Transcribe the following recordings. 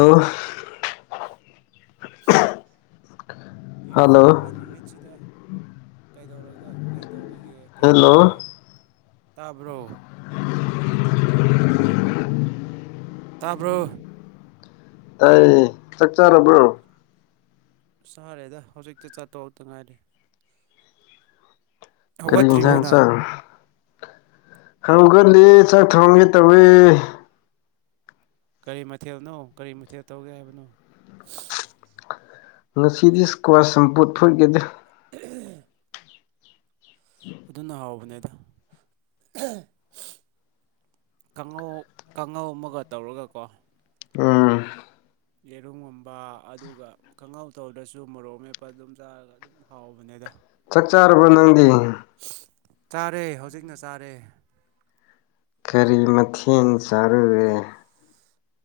ꯑꯣ ꯍꯜꯂꯣ ꯌꯥꯏꯐꯔꯕ ꯅꯨꯃꯤꯠꯁꯤꯗ ꯀꯩꯗꯧꯔꯤꯒ ꯀꯩꯗꯧꯔꯤꯒꯦ ꯍꯦꯜꯂꯣ ꯀꯩꯗꯧꯔꯤꯒꯦ ꯇꯥꯕ꯭ꯔꯣ ꯇꯥꯕ꯭ꯔꯣ ꯇꯥꯏꯌꯦ ꯆꯥꯛ ꯆꯥꯔꯕ꯭ꯔꯣ ꯆꯥꯔꯦꯗ ꯍꯧꯖꯤꯛꯇ ꯆꯥꯛ ꯇꯣꯛꯇ ꯉꯥꯏꯔꯤ ꯀꯔꯤ ꯍꯧꯒꯠꯇ꯭ꯔꯤꯕꯣ ꯌꯦꯟꯁꯥꯡ ꯅꯪ ꯆꯥꯏ ꯍꯧꯒꯠꯂꯦ ꯆꯥꯛ ꯊꯣꯡꯒꯦ ꯇꯧꯋꯦ ꯀꯔꯤ ꯃꯊꯦꯜꯅꯣ ꯀꯔꯤ ꯃꯊꯦꯜ ꯇꯧꯒꯦ ꯍꯥꯏꯕꯅꯣ ꯉꯁꯤꯗꯤ ꯏꯁ꯭ꯀ꯭ꯋꯥꯁ ꯁꯝꯄꯨꯠ ꯐꯨꯠꯀꯦꯗ [unintelligible] ꯑꯗꯨꯅ ꯍꯥꯎꯕꯅꯦꯗ ꯀꯥꯡꯉꯧ ꯀꯥꯡꯉꯧ ꯑꯃꯒ ꯇꯧꯔꯒꯀꯣ [unintelligible] ꯌꯦꯔꯨꯝꯒꯨꯝꯕ ꯑꯗꯨꯒ ꯀꯥꯉꯧ ꯇꯧꯗ‍꯭ꯔꯁꯨ ꯃꯣꯔꯣꯛ ꯃꯦꯞꯄ ꯑꯗꯨꯝ ꯆꯥꯔꯒ ꯑꯗꯨꯝ ꯍꯥꯎꯕꯅꯦꯗ ꯆꯥꯛ ꯆꯥꯔꯕ ꯅꯪꯗꯤ ꯆꯥꯔꯦ ꯍꯧꯖꯤꯛꯅ ꯆꯥꯔꯦ ꯀꯔꯤ ꯃꯊꯦꯟ ꯆꯥꯔꯨꯔꯦ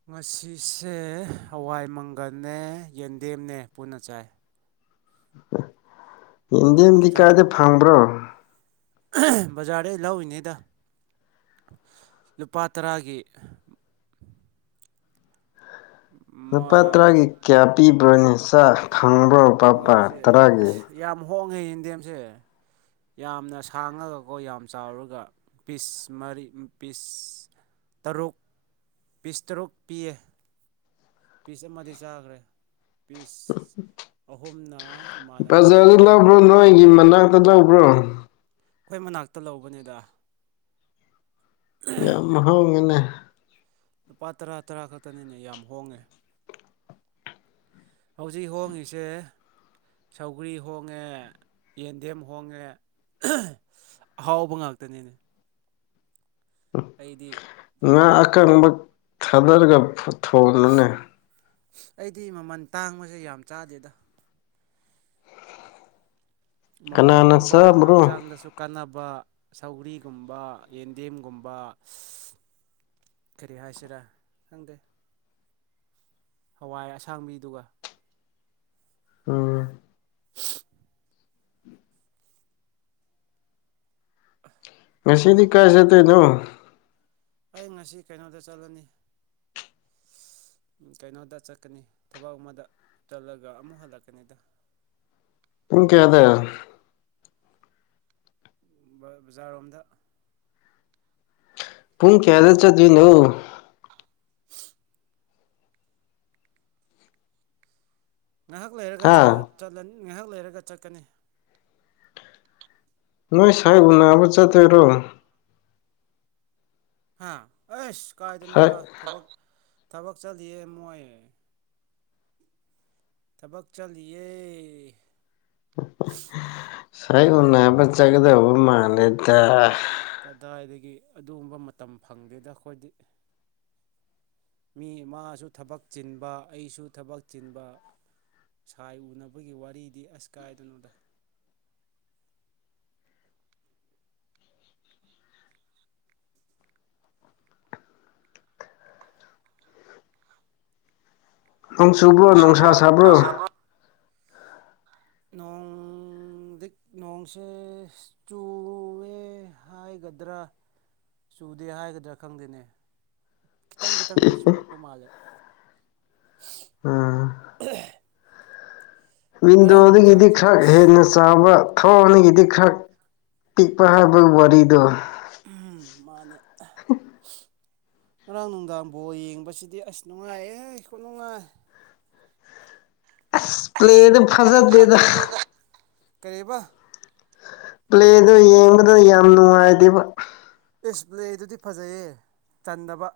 ꯉꯁꯤꯁꯦ ꯍꯋꯥꯏ ꯃꯪꯒꯟꯅꯦ ꯌꯦꯟꯗꯦꯝꯅꯦ ꯄꯨꯟꯅ ꯆꯥꯏ ꯌꯦꯟꯗꯦꯝꯗꯤ ꯍꯛꯆꯥꯡ ꯀꯔꯥꯏꯗ ꯐꯪꯕ꯭ꯔꯣ ꯕꯖꯥꯔꯗꯩ ꯂꯧꯔꯤꯅꯤꯗ ꯂꯨꯄꯥ ꯇꯔꯥꯒꯤ ꯂꯨꯄꯥ ꯇꯔꯥꯒꯤ ꯀꯌꯥ ꯄꯤꯕ꯭ꯔꯣ ꯌꯦꯟꯆꯥꯛ ꯐꯪꯕ꯭ꯔꯣ ꯄꯥꯛ ꯄꯥꯛ ꯃꯣꯏꯁꯦ ꯇꯔꯥꯒꯤ ꯑꯁ ꯌꯥꯝ ꯍꯣꯡꯉꯦ ꯌꯦꯟꯗꯦꯝꯁꯦ ꯌꯥꯝꯅ ꯁꯥꯡꯉꯒꯀꯣ ꯌꯥꯝ ꯆꯥꯎꯔꯒ ꯄꯤꯁ ꯃꯔꯤ ꯄꯤꯁ ꯇꯔꯨꯛ ꯄꯤꯁ ꯇꯔꯨꯛ ꯄꯤꯌꯦ ꯄꯤꯁ ꯑꯃꯗꯤ ꯆꯥꯒ꯭ꯔꯦ ꯄꯤꯁ ꯑꯍꯨꯝꯅ ꯏꯃꯥꯟꯅꯕ ꯈꯣꯏꯒꯤ ꯒꯤ ꯃꯅꯥꯛ ꯅꯛꯅꯕ꯭ꯔꯣ ꯑꯩꯈꯣꯏ ꯃꯅꯥꯛꯇ ꯂꯧꯕꯅꯦꯗ ꯌꯥꯝ ꯍꯣꯡꯉꯤꯅꯦ ꯂꯨꯄꯥ ꯇꯔꯥ ꯇꯔꯥ ꯈꯛꯇꯅꯤꯅꯦ ꯌꯥꯝ ꯍꯣꯡꯉꯦ ꯍꯧꯖꯤꯛ ꯍꯣꯡꯉꯤꯁꯦ ꯁꯧꯒ꯭ꯔꯤ ꯍꯣꯡꯉꯦ ꯌꯦꯟꯗꯦꯝ ꯍꯣꯡꯉꯦ ꯑꯍꯥꯎꯕ ꯉꯥꯛꯇꯅꯤꯅꯦ ꯑꯩꯗꯤ ꯉꯥ ꯑꯀꯪꯕ ꯊꯥꯗꯔꯒ ꯊꯣꯡꯉꯨꯅꯦ ꯑꯩꯗꯤ ꯃꯃꯜ ꯇꯥꯡꯕꯁꯦ ꯌꯥꯝ ꯆꯥꯗꯦꯗ ꯃꯃꯜ ꯀꯅꯥꯅ ꯍꯣꯡꯕ ꯆꯥꯕ꯭ꯔꯣ ꯍꯛꯆꯥꯡꯗꯁꯨ ꯀꯥꯟꯅꯕ ꯁꯧꯒ꯭ꯔꯤꯒꯨꯝꯕ ꯌꯦꯟꯗꯦꯝꯒꯨꯝꯕ ꯀꯔꯤ ꯍꯥꯏꯁꯤꯔꯥ ꯈꯪꯗꯦ ꯍꯋꯥꯏ ꯑꯁꯥꯡꯕꯤꯗꯨꯒ ꯎꯝ ꯉꯁꯤꯗꯤ ꯀꯥꯏ ꯆꯠꯇꯣꯏꯅꯣ ꯑꯩ ꯉꯁꯤ ꯀꯩꯅꯣꯗ ꯆꯠꯂꯅꯤ ꯀꯩꯅꯣꯗ ꯆꯠꯀꯅꯤ ꯊꯕꯛ ꯑꯃꯗ ꯆꯠꯂꯒ ꯑꯃꯨꯛ ꯍꯜꯂꯛꯀꯅꯤꯗ ꯄꯨꯡ ꯊꯕꯛ ꯀꯌꯥꯗ ꯕꯖꯥꯔ ꯔꯣꯝꯗ ꯄꯨꯨꯡ ꯀꯌꯥꯗ ꯆꯠꯇꯣꯏꯅꯣ ꯉꯥꯏꯍꯥꯛ ꯂꯩꯔꯒ ꯍꯥ ꯉꯥꯏꯍꯥꯛ ꯂꯩꯔꯒ ꯆꯠꯀꯅꯤ ꯅꯣꯏ ꯁꯥꯥꯏꯕꯨ ꯎꯅꯕ ꯆꯠꯇꯣꯏꯔꯣ ꯍꯥ ꯑꯩꯁ ꯀꯥꯏꯗꯅꯣꯗ ꯁꯥꯏ ꯊꯕꯛ ꯊꯕꯛ ꯆꯠꯂꯤꯌꯦ ꯃꯣꯏ ꯊꯕꯛ ꯆꯠꯂꯤꯌꯦ ꯁꯥꯏ ꯎꯟꯅꯕ ꯆꯠꯒꯗꯧꯕ ꯃꯥꯜꯂꯦꯗ ꯀꯗꯥꯏꯗꯒꯤ ꯑꯗꯨꯒꯨꯝꯕ ꯃꯇꯝ ꯐꯪꯗꯦꯗ ꯑꯩꯈꯣꯏꯗꯤ ꯃꯤ ꯃꯥꯁꯨ ꯊꯕꯛ ꯆꯤꯟꯕ ꯑꯩꯁꯨ ꯊꯕꯛ ꯆꯤꯟꯕ ꯁꯥꯏ ꯎꯟꯅꯕꯒꯤ ꯋꯥꯔꯤꯗꯤ ꯑꯁ ꯀꯥꯏꯗꯅꯣꯗ ꯅꯣꯡ ꯆꯨꯕ꯭ꯔꯣ ꯅꯨꯡꯁꯥ ꯁꯥꯕ꯭ꯔꯣ ꯅꯣꯡꯗꯤ ꯅꯣꯡ ꯁꯦ ꯆꯨꯋꯦ ꯍꯥꯏꯒꯗ꯭ꯔꯥ ꯆꯨꯗꯦ ꯍꯥꯏꯒꯗ꯭ꯔꯥ ꯈꯪꯗꯦꯅꯦ ꯈꯤꯇꯪ ꯈꯤꯇꯪꯗꯤ ꯆꯨꯔꯛꯄ ꯃꯥꯜꯂꯦ ꯎꯝ ꯉꯔꯥꯡ ꯋꯤꯟꯗꯣꯗꯒꯤꯗꯤ ꯅꯨꯡꯗꯥꯡꯁꯦ ꯈꯔ ꯑꯁ ꯍꯦꯟꯅ ꯆꯥꯕ ꯊꯣꯛꯣꯡꯑꯅꯤꯒꯤꯗꯤ ꯈꯔ ꯄꯤꯛꯄ ꯍꯥꯏꯕ ꯋꯥꯔꯤꯗꯣ ꯑꯝ ꯃꯥꯅꯦ [inaudible] ꯉꯔꯥꯡ ꯅꯨꯡꯗꯥꯡ ꯕꯣꯜꯌꯦꯡꯕꯁꯤꯗꯤ ꯑꯁ ꯅꯨꯉꯥꯏꯍꯦ ꯑꯁ ꯅꯨꯡꯉꯥꯏ ꯑꯁ ꯄ꯭ꯂꯦꯗꯨ ꯁꯤꯗ ꯐꯖꯗꯦꯗ ꯐꯝꯗꯦꯗ ꯀꯩꯕꯥ ꯄ꯭ꯂꯦꯗꯣ ꯌꯦꯡꯕꯗ ꯌꯥꯝ ꯅꯨꯡꯉꯥꯏꯗꯦꯕ ꯏꯁ ꯄ꯭ꯂꯦꯗꯨꯗꯤ ꯐꯖꯩꯌꯦ ꯆꯟꯗꯕ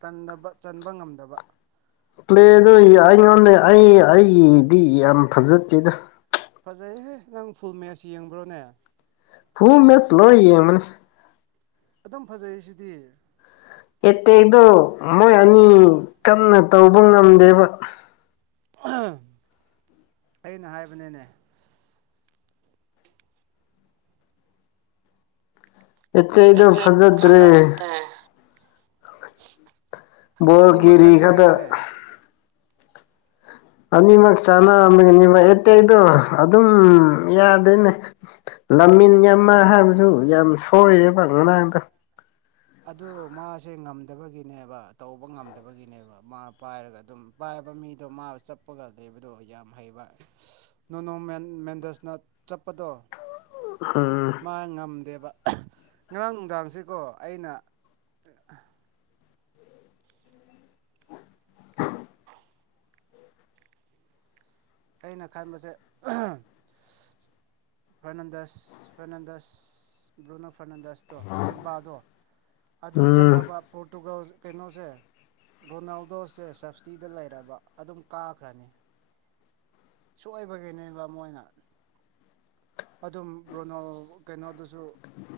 ꯆꯟꯗꯕ ꯆꯟꯕ ꯉꯝꯗꯕ ꯄ꯭ꯂꯦꯗꯣ ꯑꯩꯉꯣꯟꯗ ꯑꯩ ꯑꯩꯒꯤꯗꯤ ꯌꯥꯝ ꯐꯖꯗꯦꯗ ꯐꯖꯩꯍꯦ ꯅꯪ ꯐꯨꯜ ꯃꯦꯁ ꯌꯦꯡꯕ꯭ꯔꯣꯅꯦ ꯐꯨꯜ ꯃꯦꯁ ꯂꯣꯏ ꯌꯦꯡꯕꯅꯤ ꯑꯗꯨꯝ ꯐꯖꯩꯁꯤꯗꯤ ꯑꯦꯇꯦꯛꯇꯣ ꯃꯣꯏ ꯑꯅꯤ ꯀꯟꯅ ꯇꯧꯕ ꯉꯝꯗꯦꯕ ꯑꯩꯅ ꯍꯥꯏꯕꯅꯤꯅꯦ ꯑꯇꯩ ꯑꯗꯨꯝ ꯐꯖꯗ꯭ꯔꯦ ꯑꯅꯤꯃꯛ ꯕꯣꯔꯒꯤꯔꯤ ꯈꯛꯇ ꯀꯟꯕꯒꯤꯅꯤꯅꯦ ꯑꯅꯤꯃꯛ ꯆꯥꯅ ꯑꯅꯤꯃꯛ ꯑꯇꯩꯗꯣ ꯑꯗꯨꯝ ꯑꯥ ꯌꯥꯗꯦꯅꯦ ꯂꯝꯃꯤꯟ ꯌꯃꯜ ꯍꯥꯏꯕꯗꯨ ꯌꯥꯝ ꯁꯣꯏꯔꯦꯕ ꯉꯔꯥꯡꯗꯣ ꯑꯗꯨ ꯃꯥꯁꯦ ꯉꯝꯗꯕꯒꯤꯅꯦꯕ ꯇꯧꯕ ꯉꯝꯗꯕꯒꯤꯅꯦꯕ ꯃꯥ ꯄꯥꯏꯔꯒ ꯑꯗꯨꯝ ꯄꯥꯏꯕ ꯃꯤꯗꯣ ꯃꯥ ꯆꯠꯄꯒ ꯂꯩꯕꯗꯣ ꯌꯥꯝ ꯍꯩꯕ ꯅꯣꯅꯣ ꯃꯦꯟ ꯃꯦꯟꯗꯁꯅ ꯆꯞꯄꯗꯣ ꯍꯝ ꯃꯥ ꯉꯝꯗꯦꯕ ꯉꯔꯥꯡ ꯅꯨꯡꯗꯥꯡꯁꯤꯀꯣ ꯑꯩꯅ ꯑ ꯑꯩꯅ ꯈꯟꯕꯁꯦ ꯑꯍꯝ ꯐꯔꯅꯟꯗꯁ ꯐꯔꯅꯟꯗꯁ ꯕ꯭ꯂꯣꯅꯣ ꯐꯔꯅꯟꯗꯁꯇꯣ ꯁꯤꯜꯕꯥꯗꯣ ꯑꯗꯨ ꯎꯝ ꯆꯪꯉꯕ ꯄꯣꯔꯇꯨꯒꯜ ꯀꯩꯅꯣꯁꯦ ꯔꯣꯅꯥꯜꯗꯣꯁꯦ ꯁꯞꯁꯇꯤꯗ ꯂꯩꯔꯕ ꯑꯗꯨꯝ ꯀꯥꯈ꯭ꯔꯅꯤ ꯁꯣꯏꯕꯒꯤꯅꯦꯕ ꯃꯣꯏꯅ ꯑꯗꯨꯝ ꯔꯣꯅꯥꯜ ꯀꯩꯅꯣꯗꯨꯁꯨ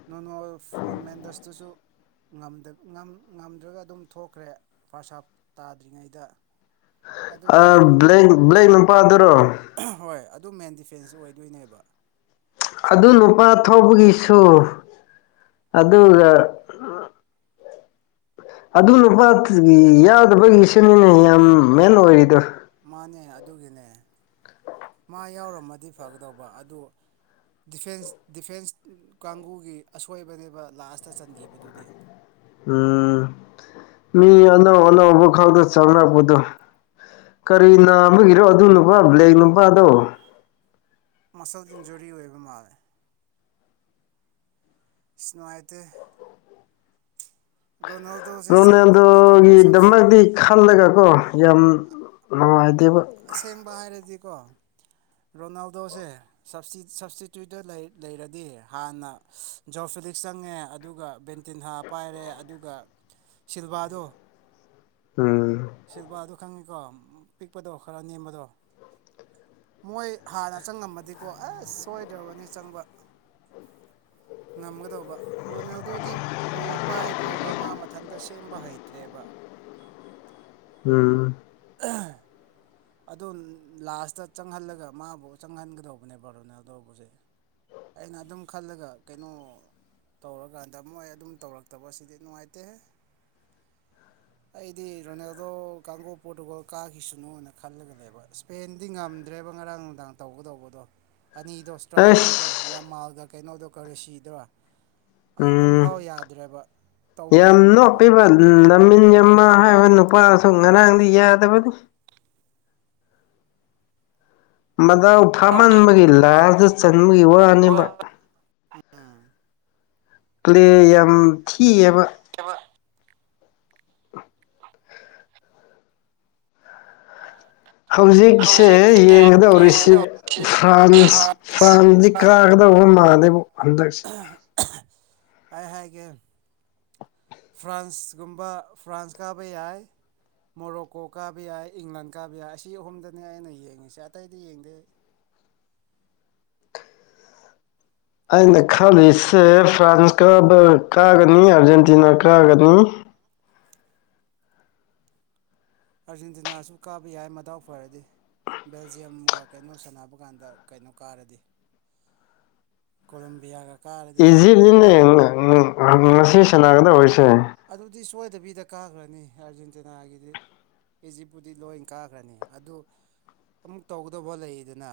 ꯅꯣꯡꯅ ꯃꯦꯟꯗꯁꯇꯁꯨ ꯉꯝꯗ꯭ꯔꯒ ꯑꯗꯨꯝ ꯊꯣꯛꯈ꯭ꯔꯦ ꯐꯔꯁꯥꯞ ꯇꯥꯗ꯭ꯔꯤꯉꯩꯗ ꯑ ꯑꯗꯨꯒꯤꯅꯦꯕ ꯕ꯭ꯂꯦꯛ ꯕ꯭ꯂꯦꯛ ꯅꯨꯄꯥꯗꯨꯔꯣ ꯍꯣꯏ ꯑꯗꯨ ꯃꯦꯟ ꯗꯤꯐꯦꯟꯁꯇ ꯑꯣꯏꯗꯣꯏꯅꯦꯕ ꯑꯗꯨ ꯅꯨꯄꯥ ꯊꯧꯕꯒꯤꯁꯨ ꯑꯗꯨꯒ ꯑꯗꯨ ꯅꯨꯄꯥ ꯀꯔꯤ ꯌꯥꯗꯕꯒꯤ ꯁꯦꯝ ꯍꯥꯟꯂꯨꯔꯕꯅꯦ ꯌꯥꯝ ꯃꯦꯟ ꯑꯣꯏꯔꯤꯗꯣ ꯃꯥꯅꯦ ꯑꯗꯨꯒꯤꯅꯦ ꯃꯥ ꯌꯥꯎꯔꯝꯃꯗꯤ ꯐꯒꯗꯧꯕ ꯑꯗꯨ ꯗꯤꯐꯦꯟꯁ ꯗꯤꯐꯦꯟꯁ ꯀꯥꯡꯕꯨꯒꯤ ꯑꯁꯣꯏꯕꯅꯦꯕ ꯂꯥꯁꯇ ꯆꯟꯈꯤꯕꯗꯨꯗꯤ ꯎꯝ ꯃꯤ ꯑꯅꯧ ꯑꯅꯧꯕ ꯈꯥꯛꯗ ꯆꯪꯅꯔꯛꯄꯗꯣ ꯀꯔꯤ ꯅꯥꯕꯒꯤꯔꯣ ꯑꯗꯨ ꯅꯨꯄꯥꯗꯨ ꯕ꯭ꯂꯦꯛ ꯅꯨꯄꯥꯗꯣ ꯃꯁꯜ ꯏꯟ ꯖꯨꯔꯤ ꯑꯣꯏꯕ ꯃꯥꯜꯂꯦ ꯑꯁ ꯅꯨꯡꯉꯥꯏꯇꯦ ꯔꯣꯅꯥꯜꯗꯣꯁꯦ ꯆꯪꯗꯕꯤꯗꯀꯣ ꯔꯣꯅꯦꯜꯗꯣꯒꯤꯗꯃꯛꯇꯤ ꯈꯜꯂꯒ ꯀꯣ ꯌꯥꯝ ꯅꯨꯡꯉꯥꯏꯇꯦꯕ ꯑꯁꯦꯡꯕ ꯍꯥꯏꯔꯗꯤꯀꯣ ꯔꯣꯅꯥꯜꯗꯣꯁꯦ ꯁꯞꯁꯤ ꯁꯞꯁꯇꯤꯇ꯭ꯌꯨꯠꯇ ꯂꯩꯔꯗꯤ ꯍꯥꯟꯅ ꯖꯣ ꯐꯤꯂꯤꯛꯁ ꯆꯪꯉꯦ ꯑꯗꯨꯒ ꯕꯦꯟ ꯗꯤꯟꯍꯥ ꯄꯥꯏꯔꯦ ꯑꯗꯨꯒ ꯁꯤꯜꯕꯥꯗꯣ ꯎꯝ ꯁꯤꯜꯕꯥꯗꯨ ꯈꯪꯉꯤꯀꯣ ꯄꯤꯛꯄꯗꯣ ꯈꯔ ꯅꯦꯝꯕꯗꯣ ꯃꯣꯏ ꯍꯥꯟꯅ ꯆꯪꯉꯝꯃꯗꯤꯀꯣ ꯑꯁ ꯁꯣꯏꯗ꯭ꯔꯕꯅꯤ ꯆꯪꯕ ꯉꯝꯒꯗꯧꯕ ꯔꯣꯅꯥꯜꯗꯣꯗꯤ ꯕꯣꯜ ꯄꯥꯏꯗ꯭ꯔꯦꯕ ꯃꯥ ꯃꯊꯟꯇ ꯁꯦꯝꯕ ꯍꯩꯇ꯭ꯔꯦꯕ ꯎꯝ [unintelligible] ꯑꯗꯨ ꯂꯥꯁꯇ ꯆꯪꯍꯜꯂꯒ ꯃꯥꯕꯨ ꯆꯪꯍꯟꯒꯗꯧꯕꯅꯦꯕ ꯔꯣꯅꯥꯜꯗꯨꯕꯨꯁꯦ ꯑꯩꯅ ꯑꯗꯨꯝ ꯈꯜꯂꯒ ꯀꯩꯅꯣ ꯇꯧꯔꯒꯥꯗ ꯃꯣꯏ ꯑꯗꯨꯝ ꯇꯧꯔꯛꯇꯕꯁꯤꯗꯤ ꯅꯨꯡꯉꯥꯏꯇꯦꯍꯦ ꯑꯩꯗꯤ ꯔꯣꯅꯦꯜꯗꯣ ꯀꯥꯡꯒꯨ ꯄꯣꯔꯇꯨꯒꯜ ꯀꯥꯈꯤꯁꯅꯣꯅ ꯈꯜꯂꯒꯂꯩꯕ ꯁ꯭ꯄꯦꯟꯗꯤ ꯉꯝꯗ꯭ꯔꯦꯕ ꯉꯔꯥꯡ ꯅꯨꯡꯗꯥꯡ ꯇꯧꯒꯗꯧꯕꯗꯣ ꯑꯅꯤꯗꯣ ꯇꯔꯥ ꯑꯅꯤꯗꯣ ꯑꯁ ꯌꯥꯃꯜꯒ ꯀꯩꯅꯣꯗꯣ ꯀꯔꯤ ꯁꯤꯗꯔꯥ ꯎꯝ ꯑꯝꯐꯥꯎ ꯌꯥꯗ꯭ꯔꯦꯕ ꯇꯧꯕ ꯉꯝꯗ꯭ꯔꯦꯕ ꯎꯝ ꯂꯥꯃꯤꯟ ꯌꯥꯃꯜ ꯍꯥꯏꯕ ꯅꯨꯄꯥꯗꯣ ꯉꯔꯥꯡꯗꯤ ꯌꯥꯗꯕꯅꯤ ꯃꯗꯥꯎ ꯐꯥꯝꯃꯟꯕꯒꯤ ꯂꯥꯁꯗ ꯆꯟꯕꯒꯤ ꯋꯥꯅꯦꯕ ꯎꯝ [unintelligible] ꯄ꯭ꯂꯦ ꯌꯥꯝ ꯊꯤꯑꯦꯕ [unintelligible] ꯍꯧꯖꯤꯛꯁꯦ ꯌꯦꯡꯒꯗꯧꯔꯤꯁꯤ ꯐ꯭ꯔꯥꯟꯁ ꯐ꯭ꯔꯥꯟꯁꯗꯤ ꯀꯥꯒꯗꯧꯕ ꯃꯥꯜꯂꯦꯕ ꯍꯟꯗꯛꯁꯦ ꯍꯥꯏ ꯍꯥꯏꯒꯦ ꯐ꯭ꯔꯥꯟꯁꯀꯨꯝꯕ ꯐ꯭ꯔꯥꯟꯁ ꯀꯥꯕ ꯌꯥꯏ ꯃꯣꯔꯣꯛꯀꯣ ꯀꯥꯕ ꯌꯥꯏ ꯏꯪꯂꯟ ꯀꯥꯕ ꯌꯥꯏ ꯑꯁꯤ ꯑꯍꯨꯝꯗꯅꯦ ꯑꯩꯅ ꯌꯦꯡꯉꯤꯁꯦ ꯑꯇꯩꯗꯤ ꯌꯦꯡꯗꯦ ꯑꯩꯅ ꯈꯜꯂꯤꯁꯦ ꯐ꯭ꯔꯥꯟꯁ ꯀꯥꯕ ꯀꯥꯒꯅꯤ ꯑꯥꯔꯖꯦꯟꯇꯤꯅꯥ ꯀꯥꯒꯅꯤ ꯑꯥꯔꯖꯦꯟꯇꯤꯅꯥꯁꯨ ꯀꯥꯕ ꯌꯥꯏ ꯃꯗꯥꯎ ꯐꯔꯗꯤ ꯕꯦꯜꯖꯤꯌꯝꯒ ꯀꯩꯅꯣ ꯁꯥꯟꯅꯕ ꯀꯥꯟꯗ ꯀꯩꯅꯣ ꯀꯥꯔꯗꯤ ꯀꯂꯣꯝꯕꯤꯌꯥꯒ ꯏꯖꯤꯞꯁꯤꯅꯦ ꯉ ꯉꯁꯤ ꯁꯅꯥꯒꯗꯧꯕꯁꯦ ꯑꯗꯨꯗꯤ ꯁꯣꯏꯗꯕꯤꯗ ꯀꯥꯈ꯭ꯔꯅꯤ ꯑꯥꯔꯖꯦꯟꯇꯤꯅꯥꯒꯤꯗꯤ ꯏꯖꯤꯞꯕꯨꯨꯗꯤ ꯂꯣꯏ ꯀꯥꯈ꯭ꯔꯅꯤ ꯑꯗꯨ ꯑꯃꯨꯛ ꯇꯧꯒꯗꯕ ꯂꯩꯗꯅ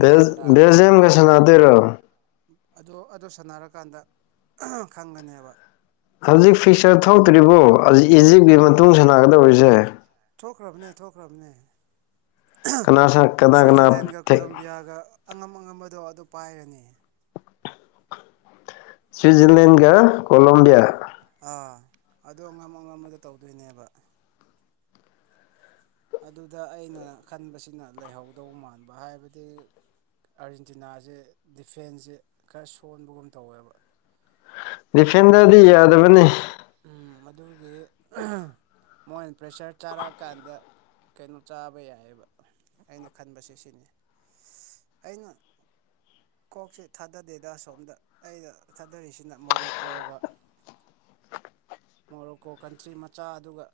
ꯕꯦꯜ ꯕꯦꯜꯖꯤꯌꯥꯝꯒ ꯁꯥꯟꯅꯗꯣꯏꯔꯣ ꯑꯣ ꯑꯗꫭ ꯁꯥꯟꯅꯔꯀꯥꯟꯗ ꯈꯪꯒꯅꯦꯕ ꯍꯧꯖꯤꯛ ꯐꯤꯛꯆꯔ ꯊꯣꯛꯇ꯭ꯔꯤꯕꯣ ꯍꯩꯖꯤꯛ ꯏꯖꯤꯞꯀꯤ ꯃꯇꯨꯡ ꯁꯅꯥꯒꯗꯧꯕꯁꯦ ꯊꯣꯛꯈ꯭ꯔꯕꯅꯦ ꯊꯣꯛꯈ꯭ꯔꯕꯅꯦ ꯀꯅꯥ ꯀꯅꯥ ꯀꯅꯥ ꯁ꯭ꯋꯤꯖꯔꯂꯦꯟꯒ ꯀꯂꯣꯝꯕꯤꯌꯥꯒ ꯑꯉꯝ ꯑꯉꯝꯕꯗꯣ ꯑꯗꯨ ꯄꯥꯏꯔꯅꯤ ꯁ꯭ꯋꯠꯖꯔꯂꯟꯒ ꯀꯂꫭꯝꯕꯤꯌꯥ ꯑꯥ ꯑꯗꯨ ꯑꯉꯝ ꯑꯉꯝꯕꯗꯣ ꯇꯧꯗꯣꯏꯅꯦꯕ ꯑꯗꯨꯗ ꯑꯩꯅ ꯈꯟꯕꯁꯤꯅ ꯂꯩꯍꯧꯗꯧ ꯃꯥꯟꯕ ꯍꯥꯏꯕꯗꯤ ꯑꯥꯔꯖꯦꯟꯇꯤꯅꯥꯁꯦ ꯗꯤꯐꯦꯟꯁꯁꯦ ꯈꯔ ꯁꯣꯟꯕꯒꯨꯝ ꯇꯧꯋꯦꯕ ꯗꯤꯐꯦꯟꯗꯔꯗꯤ ꯌꯥꯗꯕꯅꯤ ꯃꯒꯤ ꯃꯣꯏ ꯄ꯭ꯔꯦꯁꯔ ꯆꯥꯔꯛꯑꯀꯥꯟꯗ ꯀꯩꯅꯣ ꯆꯥꯕ ꯌꯥꯏꯑꯕ ꯑꯩꯅ ꯈꯟꯕꯁꯦ ꯁꯤꯅꯤ ꯑꯩꯅ ꯀꯣꯛꯁꯦ ꯊꯥꯗꯗꯦꯗ ꯁꯣꯝꯗ ꯑꯩꯅ ꯊꯥꯗꯔꯤꯁꯤꯅ ꯃꯣꯔꯣꯛ ꯀꯣꯛꯑꯒ ꯃꯣꯔꯣꯀꯣ ꯀꯟꯇ꯭ꯔꯤ ꯃꯆꯥ ꯑꯗꯨꯒ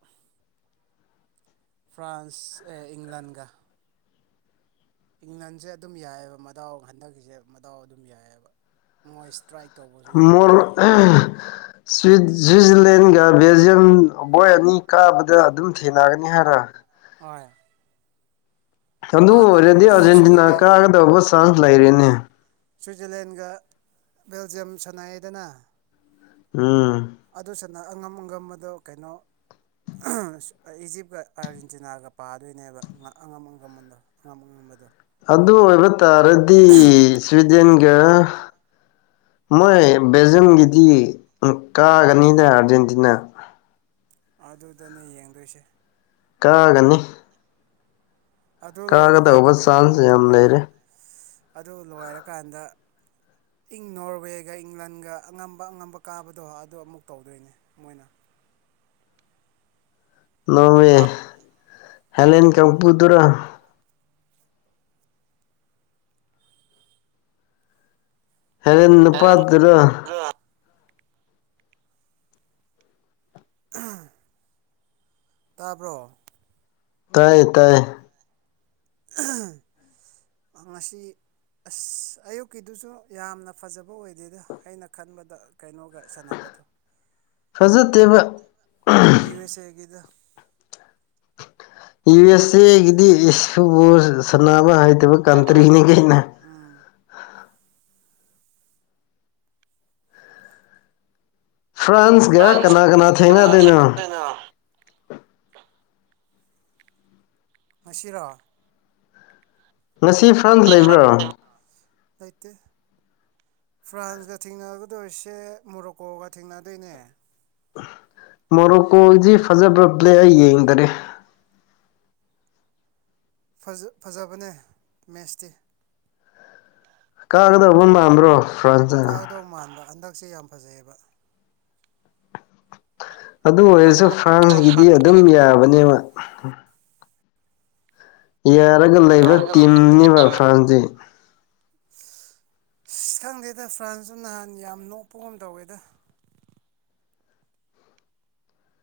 ꯐ꯭ꯔꯥꯟꯁ ꯑꯦ ꯏꯪꯂꯥꯟꯒ ꯏꯪꯂꯟꯁꯦ ꯑꯗꯨꯝ ꯌꯥꯏꯑꯕ ꯃꯗꯥꯎ ꯍꯟꯗꯛꯀꯤꯁꯦ ꯃꯗꯥꯎ ꯑꯗꯨꯝ ꯌꯥꯏꯑꯕ ꯃꯣꯏ ꯏꯁꯇ꯭ꯔꯥꯏꯛ ꯇꯧꯕꯁꯨ ꯌꯥꯝ ꯃꯣꯔ ꯐꯖꯩꯑꯕ ꯁ ꯁ꯭ꯋꯤꯖꯔꯂꯦꯟꯒ ꯕꯦꯜꯖꯤꯌꯝ ꯕꯣꯏ ꯑꯅꯤ ꯀꯥꯕꯗ ꯑꯗꯨꯝ ꯊꯦꯡꯅꯒꯅꯤ ꯍꯥꯏꯔ ꯍ ꯑꯗꯨ ꯑꯣꯏꯔꯗꯤ ꯑꯥꯔꯖꯦꯟꯇꯤꯅꯥ ꯁ꯭ꯋꯤꯖꯔꯂꯦꯟꯒ ꯀꯥꯒꯗꯕ ꯆꯥꯟꯁ ꯂꯩꯔꯦꯅꯦ ꯁ꯭ꯋꯤꯖꯔꯂꯦꯟꯒ ꯕꯦꯜꯖꯤꯌꯝ ꯁꯥꯟꯅꯗꯅ ꯎꯝ ꯑꯗꯨꯁꯤꯅ ꯑꯉꯝ ꯑꯉꯝꯕ ꯑꯗꯣ ꯀꯩꯅꯣ ꯏꯖꯤꯞꯀ ꯑꯥꯔꯖꯦꯟꯇꯤꯅꯥꯒ ꯄꯥꯗꯣꯏꯅꯦꯕ ꯑꯉꯝ ꯑꯉꯝꯕꯟꯗꯣ ꯉꯝꯕ ꯉꯝꯕꯗꯣ ꯑꯗꯨ ꯑꯣꯏꯕ ꯇꯥꯔꯗꯤ ꯁ꯭ꯋꯤꯗꯦꯟꯒ ꯃꯣꯏ ꯕꯦꯖꯝꯒꯤꯗꯤ ꯀꯥꯒꯅꯤꯗ ꯑꯥꯔꯖꯦꯟꯇꯤꯅꯥ ꯑꯗꯨꯗꯅꯦ ꯌꯦꯡꯗꯣꯏꯁꯦ ꯀꯥꯒꯅꯤ ꯑꯗꯨ ꯂꯣꯏꯔꯀꯥꯟꯗ ꯀꯥꯒꯗꯧꯕ ꯀꯩꯅꯣ ꯆꯥꯟꯁ ꯑꯃꯨꯛ ꯌꯥꯝ ꯇꯧꯒꯅꯤ ꯂꯩꯔꯦ ꯑꯗꯨ ꯂꯣꯏꯔꯀꯥꯟꯗ ꯏꯪ ꯅꯣꯔꯋꯦꯒ ꯏꯪꯂꯟꯒ ꯑꯉꯝꯕ ꯑꯉꯝꯕ ꯀꯥꯕꯗꯣ ꯑꯗꯨꯗ ꯑꯃꯨꯛ ꯇꯧꯗꯣꯏꯅꯦ ꯃꯣꯏꯅ ꯅꯃ ꯍꯂꯦꯟ ꯀꯥꯡꯄꯨꯗꯨꯔꯥ ꯍꯣꯔꯦꯟ ꯅꯨꯄꯥꯗꯨꯔ ꯑ ꯇꯥꯕ꯭ꯔꯣ ꯇꯥꯏꯌꯦ ꯇꯥꯏꯌꯦ ꯉꯁꯤ ꯑꯁ ꯑꯌꯨꯛꯀꯤꯗꯨꯁꯨ ꯌꯥꯝꯅ ꯐꯖꯕ ꯑꯣꯏꯗꯦꯗ ꯑꯩꯅ ꯈꯟꯕꯗ ꯀꯩꯅꯣꯒ ꯁꯥꯟꯅꯕꯗꯣ ꯐꯖꯗꯦꯕ ꯌꯨ ꯑꯦꯁ ꯍꯦꯒꯤꯗꫭ ꯌꯨ ꯑꯦꯁ ꯑꯦꯒꯤꯗꯤ ꯏꯁꯕꯨ ꯁꯥꯟꯅꯕ ꯍꯥꯏꯇꯕ ꯀꯟꯇ꯭ꯔꯤꯅꯤ ꯀꯩꯅ ꯎꯝ ꯐ꯭ꯔꯥꯟꯁꯒ ꯀꯅꯥ ꯀꯅꯥ ꯊꯦꯡꯅꯗꯣꯏꯅꯣ ꯉꯁꯤꯔꯣ ꯉꯁꯤ ꯐ꯭ꯔꯥꯟꯁ ꯂꯩꯕ꯭ꯔꯣ ꯂꯩꯇ‌ꯦ ꯐ꯭ꯔꯥꯟꯁꯀ ꯊꯦꯡꯅꯒꯗꯧꯔꯤꯁꯦ ꯃꯣꯔꯣꯛꯀꯣꯒ ꯊꯦꯡꯅꯗꯣꯏꯅꯦ ꯃꯣꯔꯣꯀꯣꯗꯤ ꯐꯖꯕ꯭ꯔꯕ꯭ꯂꯦ ꯑꯩ ꯌꯦꯡꯗꯔꯦ ꯐꯖꯕꯅꯦ ꯃꯦꯠꯁꯇꯤ ꯀꯥꯒꯗꯧꯕꯕꯐꯝ꯭ꯔꯣ ꯐ꯭ꯔꯥꯟꯁꯅ ꯑꯗꯣꯡ ꯃꯥꯟꯕ ꯍꯟꯗꯛꯁꯦ ꯌꯥꯝ ꯐꯖꯩꯑꯕ ꯑꯗꯨ ꯑꯣꯏꯔꯁꯨ ꯐ꯭ꯔꯥꯟꯁꯀꯤꯗꯤ ꯑꯗꯨꯝ ꯌꯥꯕꯅꯦꯕ ꯌꯥꯔꯒ ꯂꯩꯕ ꯇꯤꯝꯅꯦꯕ ꯐ꯭ꯔꯥꯟꯁꯁꯤ ꯁꯊꯪꯗꯦꯗ ꯐ꯭ꯔꯥꯟꯁꯇꯨ ꯅꯍꯥꯟ ꯌꯥꯝ ꯅꯣꯛꯄꯒꯨꯝ ꯇꯧꯋꯦꯗ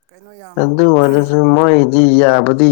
ꯀꯩꯅꯣ ꯌꯥꯝ ꯑꯗꯨ ꯑꯣꯏꯔꯁꯨ ꯃꯣꯏꯗꯤ ꯌꯥꯕꯨꯗꯤ